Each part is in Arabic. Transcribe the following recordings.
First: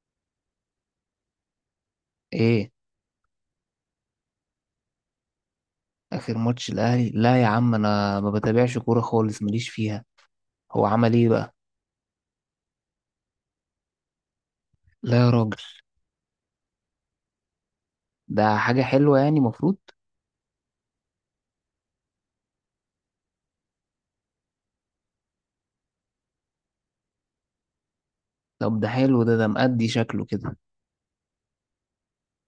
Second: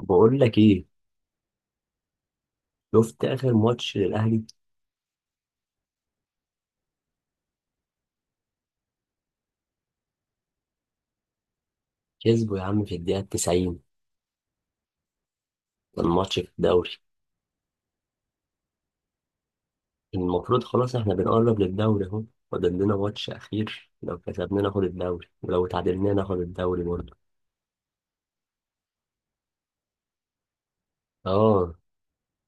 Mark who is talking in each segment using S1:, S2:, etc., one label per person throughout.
S1: بقول لك ايه؟
S2: ايه.
S1: شفت اخر ماتش للاهلي؟
S2: اخر ماتش الاهلي؟ لا يا عم، انا ما بتابعش كوره خالص، ماليش فيها. هو عمل ايه بقى؟
S1: كسبه يا عم في الدقيقه 90.
S2: لا يا راجل.
S1: كان ماتش في الدوري.
S2: ده حاجه حلوه يعني، مفروض.
S1: المفروض خلاص احنا بنقرب للدوري اهو. فاضل لنا ماتش اخير، لو كسبنا ناخد الدوري ولو تعادلنا ناخد الدوري برضه.
S2: طب ده حلو، ده مأدي شكله كده.
S1: اه،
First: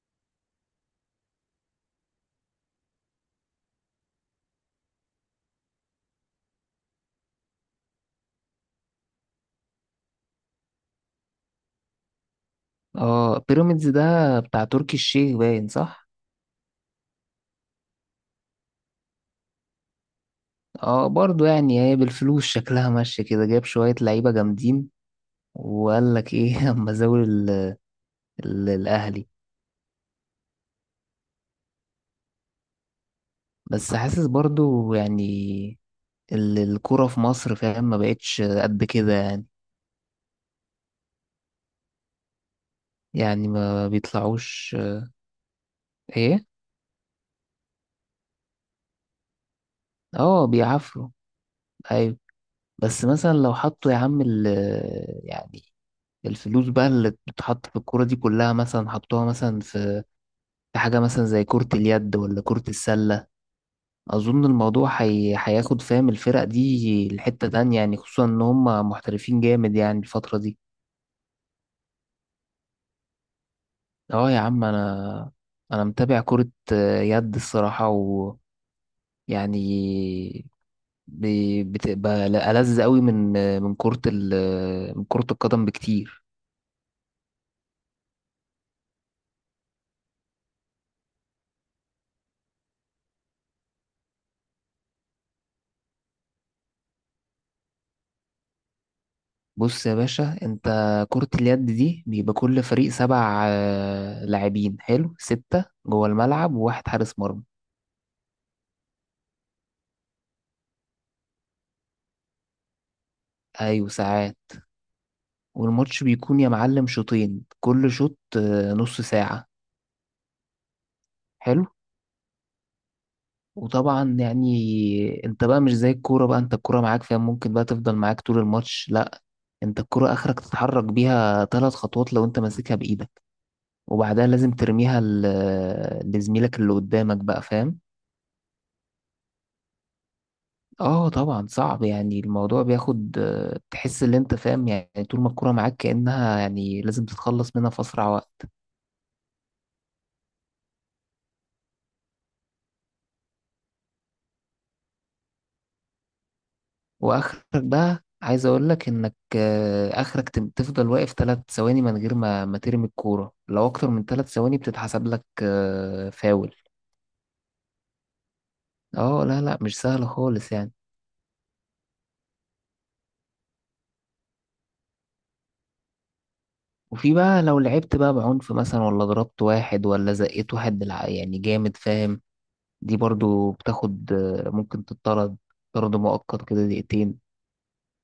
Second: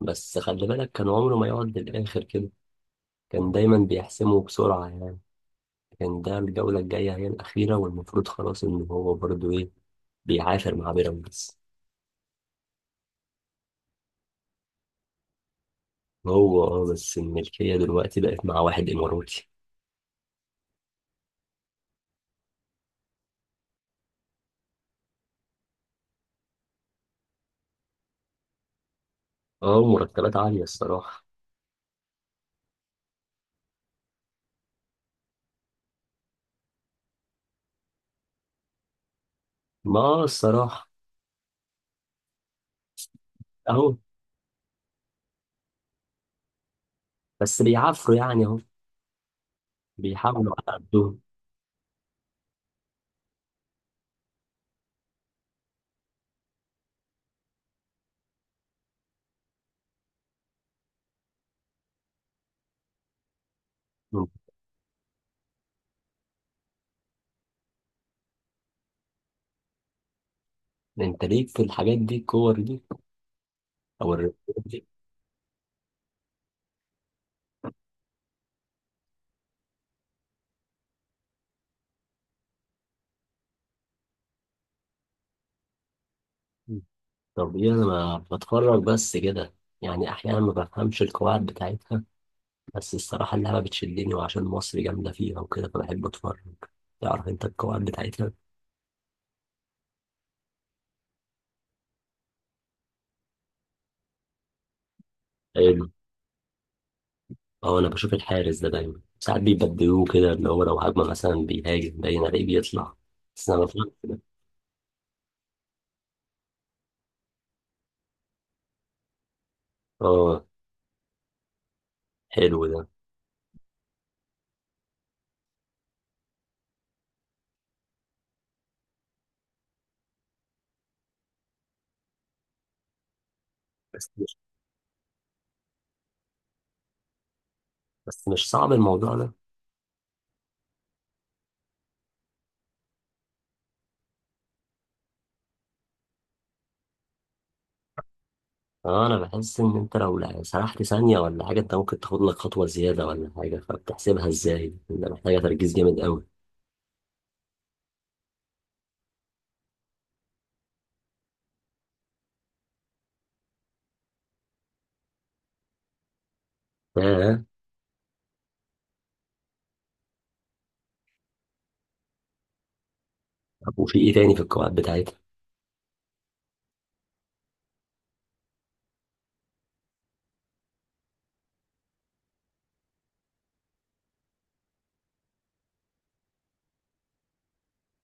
S1: بس خلي بالك كان عمره ما يقعد للاخر كده. كان دايما بيحسمه بسرعه يعني. كان ده الجوله الجايه هي الاخيره، والمفروض خلاص ان هو برضه ايه، بيعافر مع بيراميدز.
S2: اه بيراميدز ده بتاع تركي الشيخ، باين صح.
S1: هو اه، بس الملكيه دلوقتي بقت مع واحد اماراتي.
S2: اه برضو يعني هي بالفلوس شكلها ماشيه كده، جاب شويه لعيبه جامدين. وقال لك ايه؟ اما زاول الاهلي.
S1: اه، مرتبات عاليه الصراحه.
S2: بس حاسس برضو يعني الكوره في مصر، فاهم، ما بقتش قد كده يعني.
S1: ما الصراحة
S2: يعني ما
S1: أهو.
S2: بيطلعوش. ايه.
S1: بيعافروا يعني أهو،
S2: اه
S1: بيحاولوا على
S2: بيعافروا.
S1: قدهم.
S2: ايوه. بس مثلا لو حطوا يا عم ال، يعني الفلوس بقى اللي بتتحط في الكورة دي كلها، مثلا حطوها مثلا في حاجة مثلا زي كرة اليد ولا كرة السلة.
S1: مم.
S2: أظن الموضوع هياخد، فاهم، الفرق دي لحتة تانية يعني، خصوصا إن هم محترفين جامد يعني الفترة دي.
S1: أنت ليك في الحاجات دي، الكور دي أو
S2: اه يا
S1: الرياضات
S2: عم.
S1: دي؟
S2: أنا متابع كرة يد الصراحة، ويعني بتبقى ألذ قوي من كرة من كرة القدم بكتير.
S1: مم. طب إيه، أنا ما بتفرج بس كده، يعني أحيانا ما بفهمش القواعد بتاعتها. بس الصراحة اللعبة بتشدني، وعشان مصر جامدة فيها وكده فبحب أتفرج. تعرف أنت القواعد بتاعتها؟
S2: بص يا باشا، انت كرة اليد دي بيبقى كل فريق سبع، لاعبين، حلو، ستة
S1: حلو.
S2: جوه الملعب وواحد حارس مرمى.
S1: أه، أنا بشوف الحارس ده دايما، ساعات بيبدلوه كده، اللي هو لو هجمة مثلا بيهاجم باين عليه بيطلع. بس أنا
S2: ايوه
S1: بفهم كده.
S2: ساعات. والماتش بيكون يا معلم شوطين، كل شوط نص ساعة.
S1: أه،
S2: حلو.
S1: حلو ده.
S2: وطبعا يعني انت بقى مش زي الكورة بقى، انت الكورة معاك فيها ممكن بقى تفضل معاك طول الماتش، لا، انت الكورة اخرك تتحرك بيها ثلاث خطوات لو انت ماسكها بايدك،
S1: بس
S2: وبعدها لازم ترميها لزميلك اللي قدامك بقى، فاهم.
S1: بس مش صعب الموضوع ده؟
S2: اه طبعا صعب يعني، الموضوع بياخد، تحس ان انت فاهم يعني، طول ما الكرة معاك كأنها يعني لازم تتخلص منها في اسرع وقت.
S1: اه، انا بحس ان انت لو سرحت ثانية ولا حاجة، انت ممكن تاخد لك خطوة زيادة ولا حاجة، فبتحسبها ازاي؟ انت محتاجة تركيز جامد قوي.
S2: واخرك بقى عايز اقول لك انك، اخرك تفضل واقف ثلاث ثواني من غير ما ترمي الكورة، لو اكتر من ثلاث ثواني بتتحسب لك فاول.
S1: اه.
S2: اه لا لا، مش سهل خالص يعني.
S1: طب وفي ايه تاني في القواعد بتاعتها؟
S2: وفي بقى لو لعبت بقى بعنف مثلا، ولا ضربت واحد، ولا زقيت واحد يعني جامد، فاهم، دي برضو بتاخد، ممكن تطرد، طرد مؤقت كده دقيقتين.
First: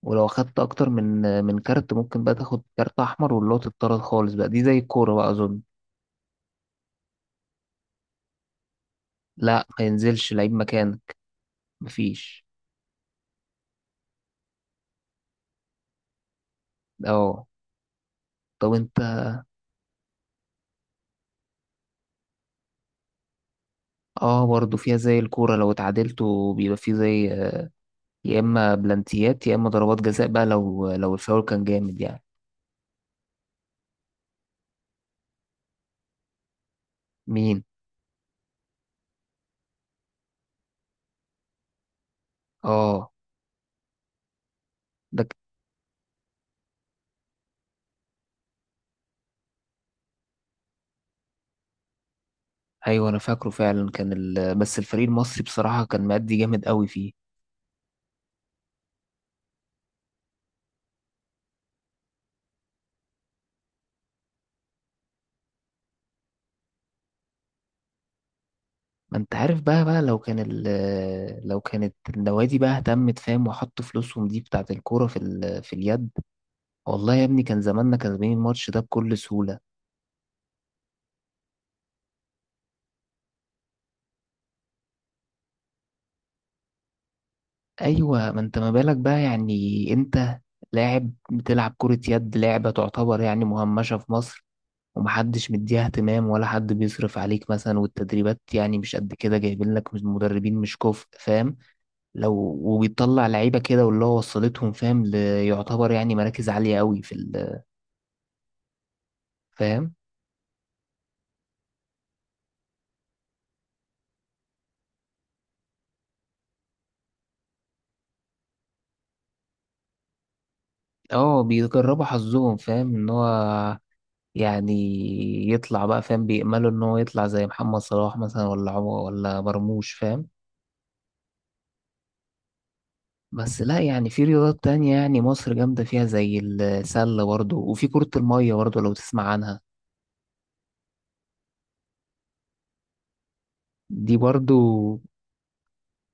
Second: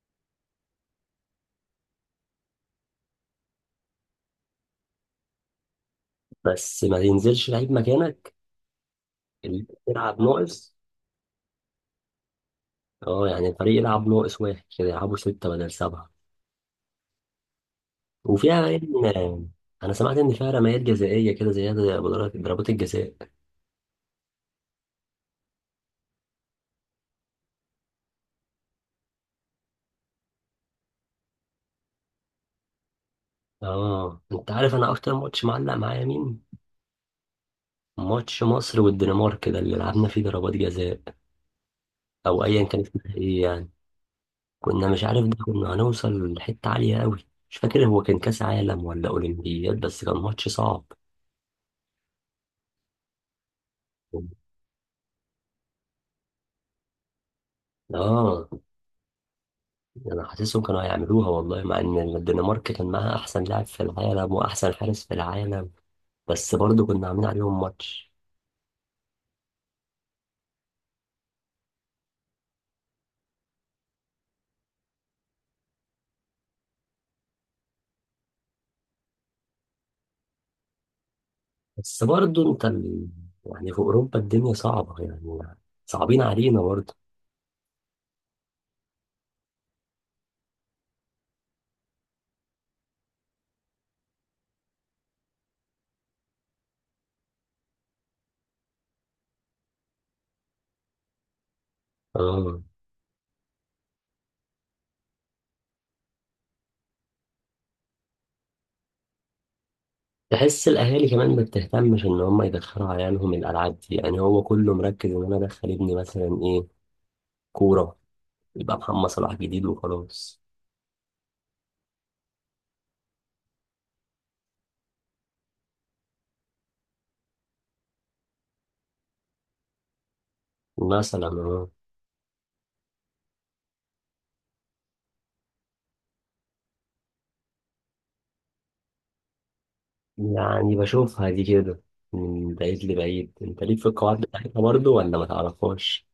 S2: ولو اخدت اكتر من كارت، ممكن بقى تاخد كارت احمر، واللي هو تتطرد خالص بقى، دي زي الكوره بقى اظن.
S1: بس ما ينزلش لعيب مكانك؟ اللي
S2: لا ما
S1: بيلعب
S2: ينزلش لعيب
S1: ناقص؟
S2: مكانك. مفيش.
S1: اه، يعني الفريق يلعب ناقص واحد كده، يلعبوا ستة بدل سبعة.
S2: اه. طب
S1: وفيها
S2: انت.
S1: ان انا سمعت ان فيها رميات جزائية كده زيادة، زي ضربات الجزاء.
S2: اه برضه فيها زي الكوره، لو اتعادلتوا بيبقى فيه زي يا اما بلانتيات يا اما ضربات جزاء بقى، لو الفاول كان جامد يعني.
S1: اه، انت عارف انا اكتر ماتش معلق معايا مين؟
S2: مين؟
S1: ماتش مصر والدنمارك ده اللي لعبنا فيه ضربات جزاء، او ايا كان
S2: اه.
S1: اسمها ايه يعني. كنا مش
S2: ده
S1: عارف،
S2: ك-
S1: ده كنا هنوصل لحته عاليه قوي. مش فاكر هو كان كاس عالم ولا اولمبياد، بس كان ماتش صعب.
S2: ايوه انا فاكره فعلا، كان بس الفريق المصري بصراحه كان مادي جامد قوي فيه.
S1: اه، انا حاسسهم كانوا هيعملوها والله، مع ان الدنمارك كان معاها احسن لاعب في العالم واحسن حارس في العالم. بس برضه كنا عاملين عليهم ماتش.
S2: ما انت عارف بقى بقى، لو كانت النوادي بقى اهتمت فاهم، وحطوا فلوسهم دي بتاعت الكورة في في اليد، والله يا ابني كان زماننا كسبانين الماتش ده بكل سهولة.
S1: بس برضه انت يعني في اوروبا الدنيا صعبه يعني، صعبين علينا برضه.
S2: ايوه، ما انت ما بالك بقى يعني، انت لاعب بتلعب كرة يد، لعبة تعتبر يعني مهمشة في مصر، ومحدش مديها اهتمام، ولا حد بيصرف عليك مثلا، والتدريبات يعني مش قد كده، جايبين لك مدربين مش كفء، فاهم، لو.
S1: اه،
S2: وبيطلع لعيبة كده واللي هو وصلتهم فاهم، ليعتبر يعني مراكز عالية قوي في فاهم.
S1: بحس الاهالي كمان ما بتهتمش ان هم يدخلوا عيالهم الالعاب دي، يعني هو كله مركز ان انا ادخل ابني مثلا ايه، كوره، يبقى محمد صلاح جديد وخلاص.
S2: اه بيجربوا حظهم فاهم ان هو يعني يطلع بقى، فاهم، بيأملوا ان هو يطلع زي محمد صلاح مثلا، ولا عمر، ولا مرموش، فاهم.
S1: مثلا أهو.
S2: بس لا يعني في رياضات تانية يعني مصر جامدة فيها، زي السلة برضو، وفي كرة المية برضو لو تسمع عنها.
S1: يعني بشوفها دي كده من بعيد لبعيد. انت ليك في
S2: دي
S1: القواعد
S2: برضو
S1: بتاعتها برضه ولا ما تعرفهاش؟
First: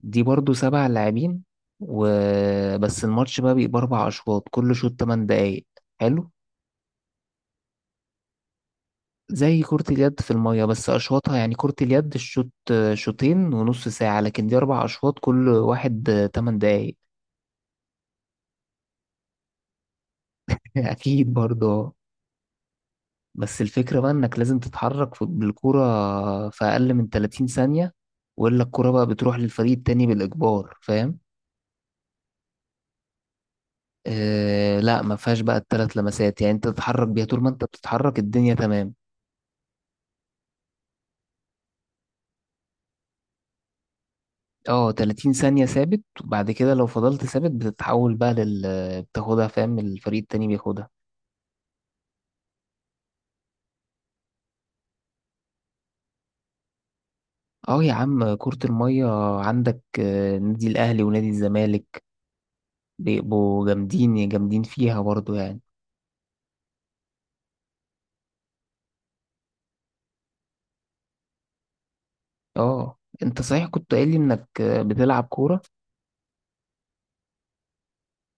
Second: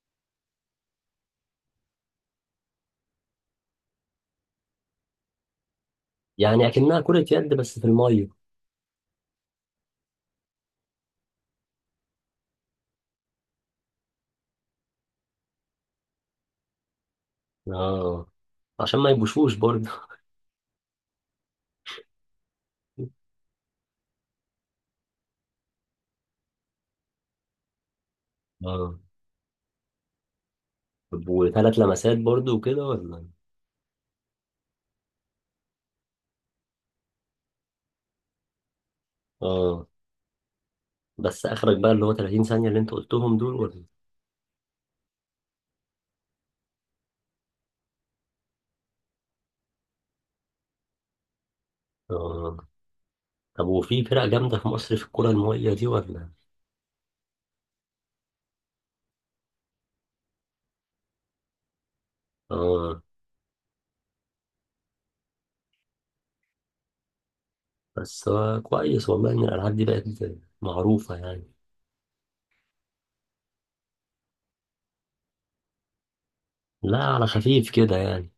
S2: دي برضو سبع لاعبين وبس. الماتش بقى بيبقى أربع أشواط، كل شوط تمن دقايق. حلو.
S1: يعني اكنها كره يد بس في الميه.
S2: زي كرة اليد في المية، بس أشواطها يعني كرة اليد الشوط شوطين ونص ساعة، لكن دي أربع أشواط كل واحد تمن دقايق.
S1: اه، عشان ما يبوشوش برضه.
S2: أكيد برضه. بس الفكرة بقى إنك لازم تتحرك بالكرة في أقل من 30 ثانية، وإلا الكرة
S1: اه.
S2: بقى بتروح للفريق التاني بالإجبار، فاهم؟
S1: طب وثلاث لمسات برضه وكده ولا؟
S2: آه لا، ما فيهاش بقى التلات لمسات يعني، أنت تتحرك بيها طول ما أنت بتتحرك الدنيا تمام.
S1: اه. بس اخرك بقى اللي هو 30 ثانيه اللي انت قلتهم دول ولا؟
S2: اه، 30 ثانية ثابت، وبعد كده لو فضلت ثابت بتتحول بقى لل، بتاخدها فاهم، الفريق التاني بياخدها.
S1: اه. طب وفي فرق جامدة في مصر في الكرة المائية دي ولا؟
S2: اه يا عم كرة المية، عندك نادي الأهلي ونادي الزمالك،
S1: آه.
S2: بيبقوا جامدين جامدين فيها برضو يعني.
S1: بس هو كويس والله إن الألعاب دي بقت معروفة يعني.
S2: اه، انت صحيح كنت قايل لي انك بتلعب كورة.
S1: لا، على خفيف كده يعني.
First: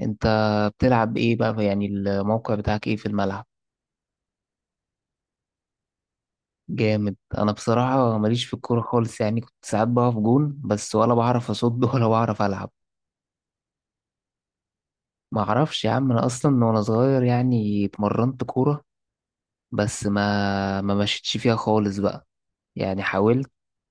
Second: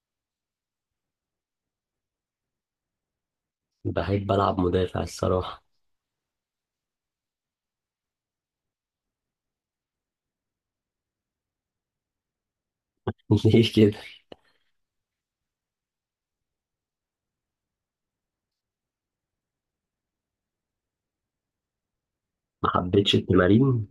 S2: انت بتلعب ايه بقى يعني؟ الموقع بتاعك ايه في الملعب؟
S1: بحب ألعب مدافع الصراحة.
S2: جامد. انا بصراحة ماليش في الكورة خالص يعني، كنت ساعات بقف جون بس، ولا بعرف اصد ولا بعرف العب.
S1: ليه كده؟
S2: ما اعرفش يا عم، انا اصلا وانا صغير يعني اتمرنت كورة، بس ما مشيتش فيها خالص بقى.
S1: ما
S2: يعني
S1: حبيتش
S2: حاولت.
S1: التمارين.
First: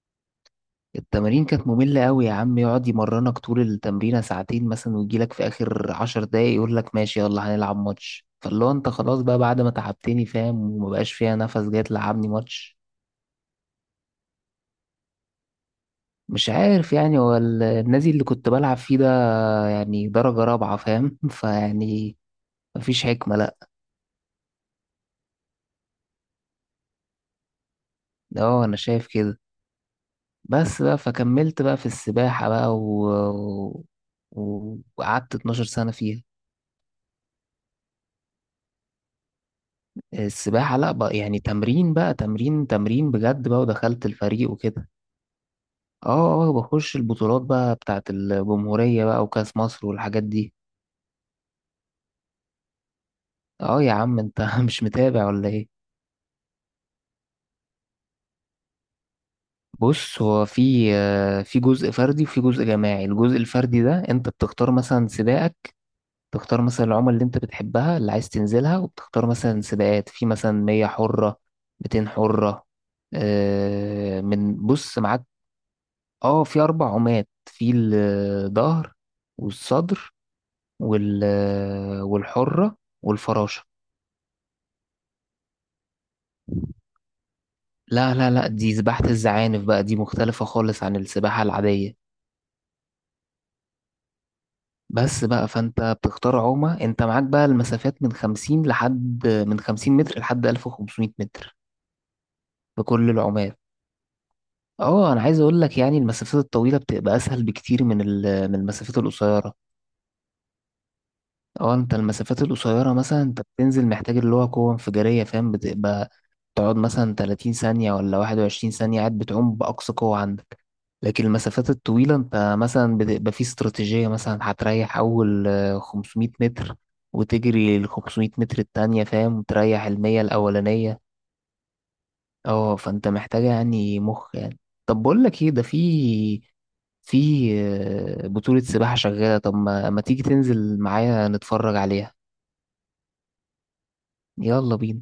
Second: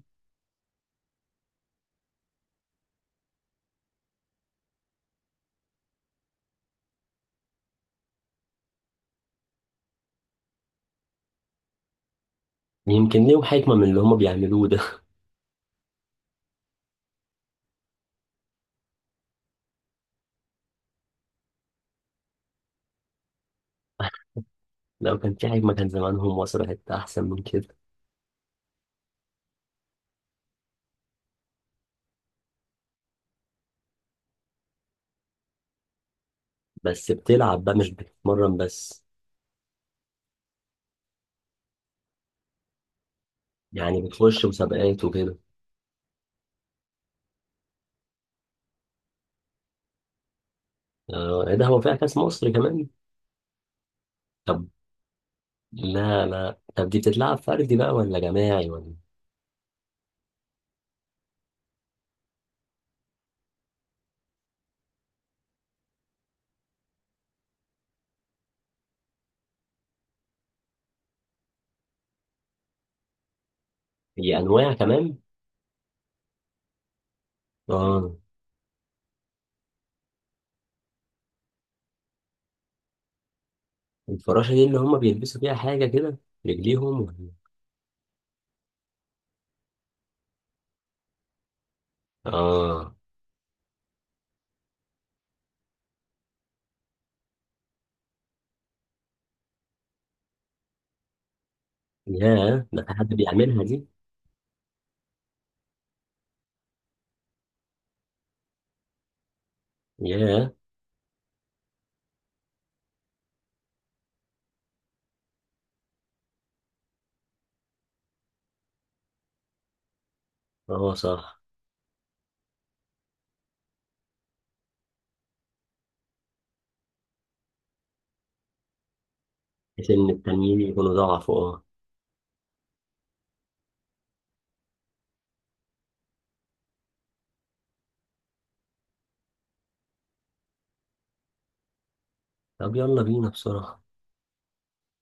S2: التمارين كانت مملة قوي يا عم، يقعد يمرنك طول التمرينة ساعتين مثلا، ويجيلك في آخر عشر دقايق يقول لك ماشي يلا هنلعب ماتش، فاللي هو انت خلاص بقى بعد ما تعبتني فاهم، ومبقاش فيها نفس جاي تلعبني ماتش.
S1: يمكن ليهم حكمة من اللي هما بيعملوه ده.
S2: مش عارف يعني، هو النادي اللي كنت بلعب فيه ده يعني درجة رابعة فاهم، فيعني مفيش حكمة لأ.
S1: لو كان في حكمة كان زمانهم وصلوا حتة أحسن من كده.
S2: اه أنا شايف كده. بس بقى فكملت بقى في السباحة بقى وقعدت 12 سنة فيها.
S1: بس بتلعب بقى مش بتتمرن بس؟
S2: السباحة لا بقى يعني تمرين بقى، تمرين تمرين بجد بقى،
S1: يعني
S2: ودخلت
S1: بتخش
S2: الفريق وكده.
S1: مسابقات وكده؟
S2: اه اه، بخش البطولات بقى بتاعت الجمهورية بقى، وكأس مصر والحاجات دي.
S1: آه، إيه ده، هو فيها كأس مصر كمان؟
S2: اه يا عم انت
S1: طب،
S2: مش متابع ولا ايه؟
S1: لا لا، طب دي بتتلعب فردي بقى ولا جماعي ولا؟
S2: بص، هو في في جزء فردي وفي جزء جماعي. الجزء الفردي ده انت بتختار مثلا سباقك، تختار مثلا العمل اللي انت بتحبها اللي عايز تنزلها، وبتختار مثلا سباقات في مثلا 100 حرة، 200 حرة،
S1: هي
S2: من،
S1: انواع
S2: بص
S1: كمان؟
S2: معاك. اه، في اربع عمات، في
S1: اه.
S2: الظهر، والصدر، وال والحرة، والفراشة.
S1: الفراشه دي اللي هم بيلبسوا فيها حاجه كده، رجليهم ولا-؟
S2: لا لا لا، دي سباحة الزعانف بقى، دي مختلفة خالص عن السباحة العادية.
S1: اه.
S2: بس بقى فانت بتختار عومة، انت معاك بقى المسافات من خمسين، لحد خمسين متر لحد ألف وخمسمية متر،
S1: ياه، ده
S2: في
S1: في حد
S2: كل العومات.
S1: بيعملها دي؟
S2: اه انا عايز اقول لك يعني، المسافات الطويلة بتبقى اسهل بكتير من من المسافات القصيرة.
S1: ياه.
S2: اه، انت المسافات القصيرة مثلا انت بتنزل محتاج اللي هو قوة انفجارية، فاهم، بتبقى تقعد مثلا 30 ثانية ولا 21 ثانية قاعد بتعوم بأقصى قوة عندك.
S1: اه
S2: لكن
S1: صح.
S2: المسافات الطويلة انت مثلا بتبقى في استراتيجية، مثلا هتريح أول، 500 متر، وتجري ال 500 متر التانية فاهم، وتريح
S1: بحيث ان
S2: المية
S1: التانيين يكونوا
S2: الأولانية.
S1: ضعفوا، اه.
S2: اه فانت محتاجة يعني مخ يعني. طب بقول لك ايه، ده في في بطولة سباحة شغالة، طب ما تيجي تنزل معايا نتفرج عليها.
S1: طب يلا بينا بسرعه.
S2: يلا بينا.